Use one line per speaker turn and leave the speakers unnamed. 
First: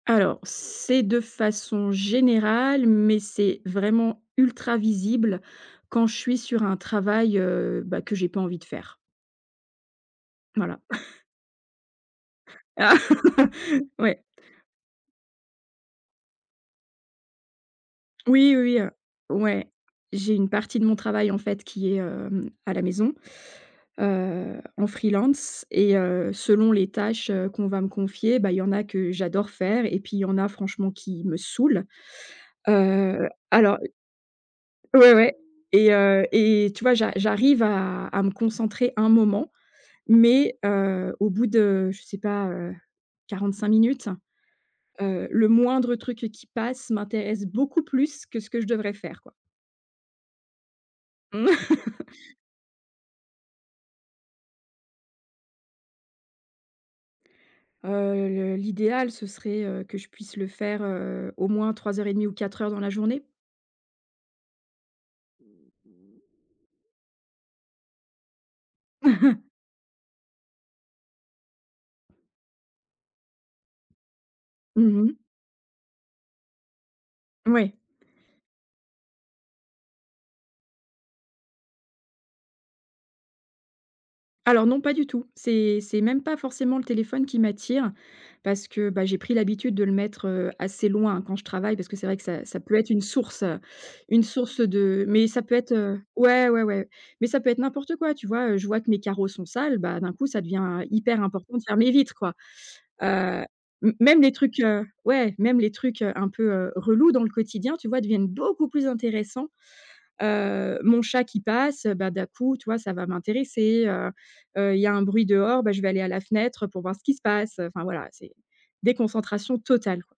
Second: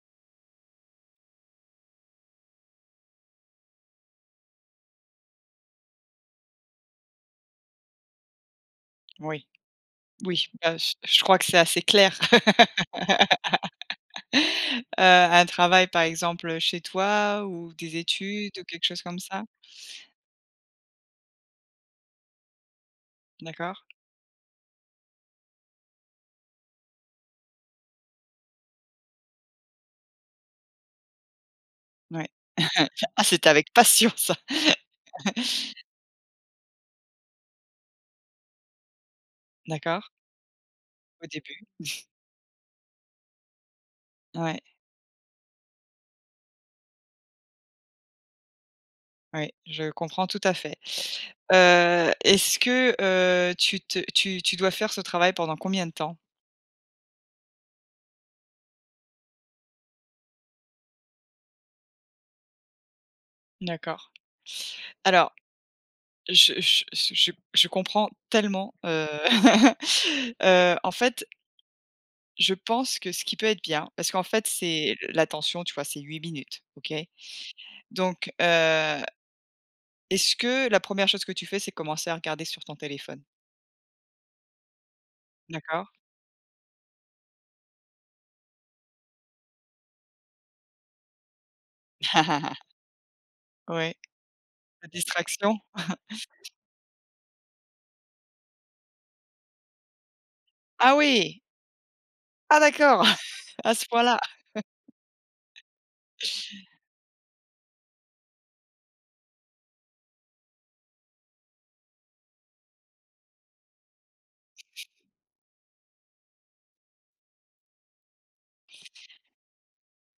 Alors, c'est de façon générale, mais c'est vraiment ultra visible quand je suis sur un travail, heu, bah que j'ai pas envie de faire.
Oui, oui, bah
Voilà.
je je crois que c'est assez clair.
Oui.
Heu, un travail, par exemple, heu, chez toi ou des
Oui,
études, ou
oui,
quelque
heu,
chose comme ça?
ouais, j'ai une partie de mon travail, en fait, qui est, hem, à la maison,
D'accord.
heu, en free-lance et heu, selon les tâches, heu, qu'on va me confier, bah il y en a que j'adore faire et puis il y en a franchement qui me saoulent.
Ouais, ah
Heu,
c'était avec
alors
passion ça.
ouais, ouais, et heu et tu vois j'a j'arrive à à me concentrer un moment,
D'accord.
mais, heu,
Au
au bout
début.
de, je sais pas, heu, 45 minutes,
Ouais.
heu, le moindre truc qui passe m'intéresse beaucoup plus que ce que je devrais faire, quoi.
Oui, je comprends tout à fait. Heu, est-ce que, heu, tu te tu tu dois faire ce travail pendant combien de temps?
Heu, le l'idéal, ce serait, heu, que je puisse le faire, heu, au moins 3 heures et demie ou 4 heures dans la journée.
D'accord. Alors, je je je je je comprends tellement, heu heu, en fait, je pense que ce qui peut être bien parce qu'en fait c'est
Mmh
le
mh.
l'attention, tu vois, c'est 8 minutes. OK?
Ouais.
Donc heu, est-ce que la 1re chose que tu fais c'est commencer à regarder sur ton téléphone?
Alors non, pas du tout. C'est
D'accord.
c'est même pas forcément le téléphone qui m'attire, parce que, bah, j'ai pris l'habitude de le mettre, heu, assez loin quand je travaille parce que c'est vrai que ça ça peut être une source, heu,
Oui.
une source
La
de mais ça peut
distraction.
être, heu ouais, ouais, ouais. Mais ça peut être n'importe quoi, tu vois, heu, je vois que mes carreaux sont sales, bah d'un coup, ça devient, heu,
Ah
hyper
oui!
important de faire mes vitres, quoi.
Ah d'accord!
Heu,
A ce point-là?
même les trucs, heu ouais, même les trucs, heu, un peu, heu, relous dans le quotidien, tu vois, deviennent beaucoup plus intéressants. Heu, mon chat qui passe, bah, d'un coup, tu vois, ça va m'intéresser, heu heu, il y a un bruit dehors, bah je vais aller à la fenêtre, heu, pour voir ce qui se passe, heu enfin voilà, c'est déconcentration totale.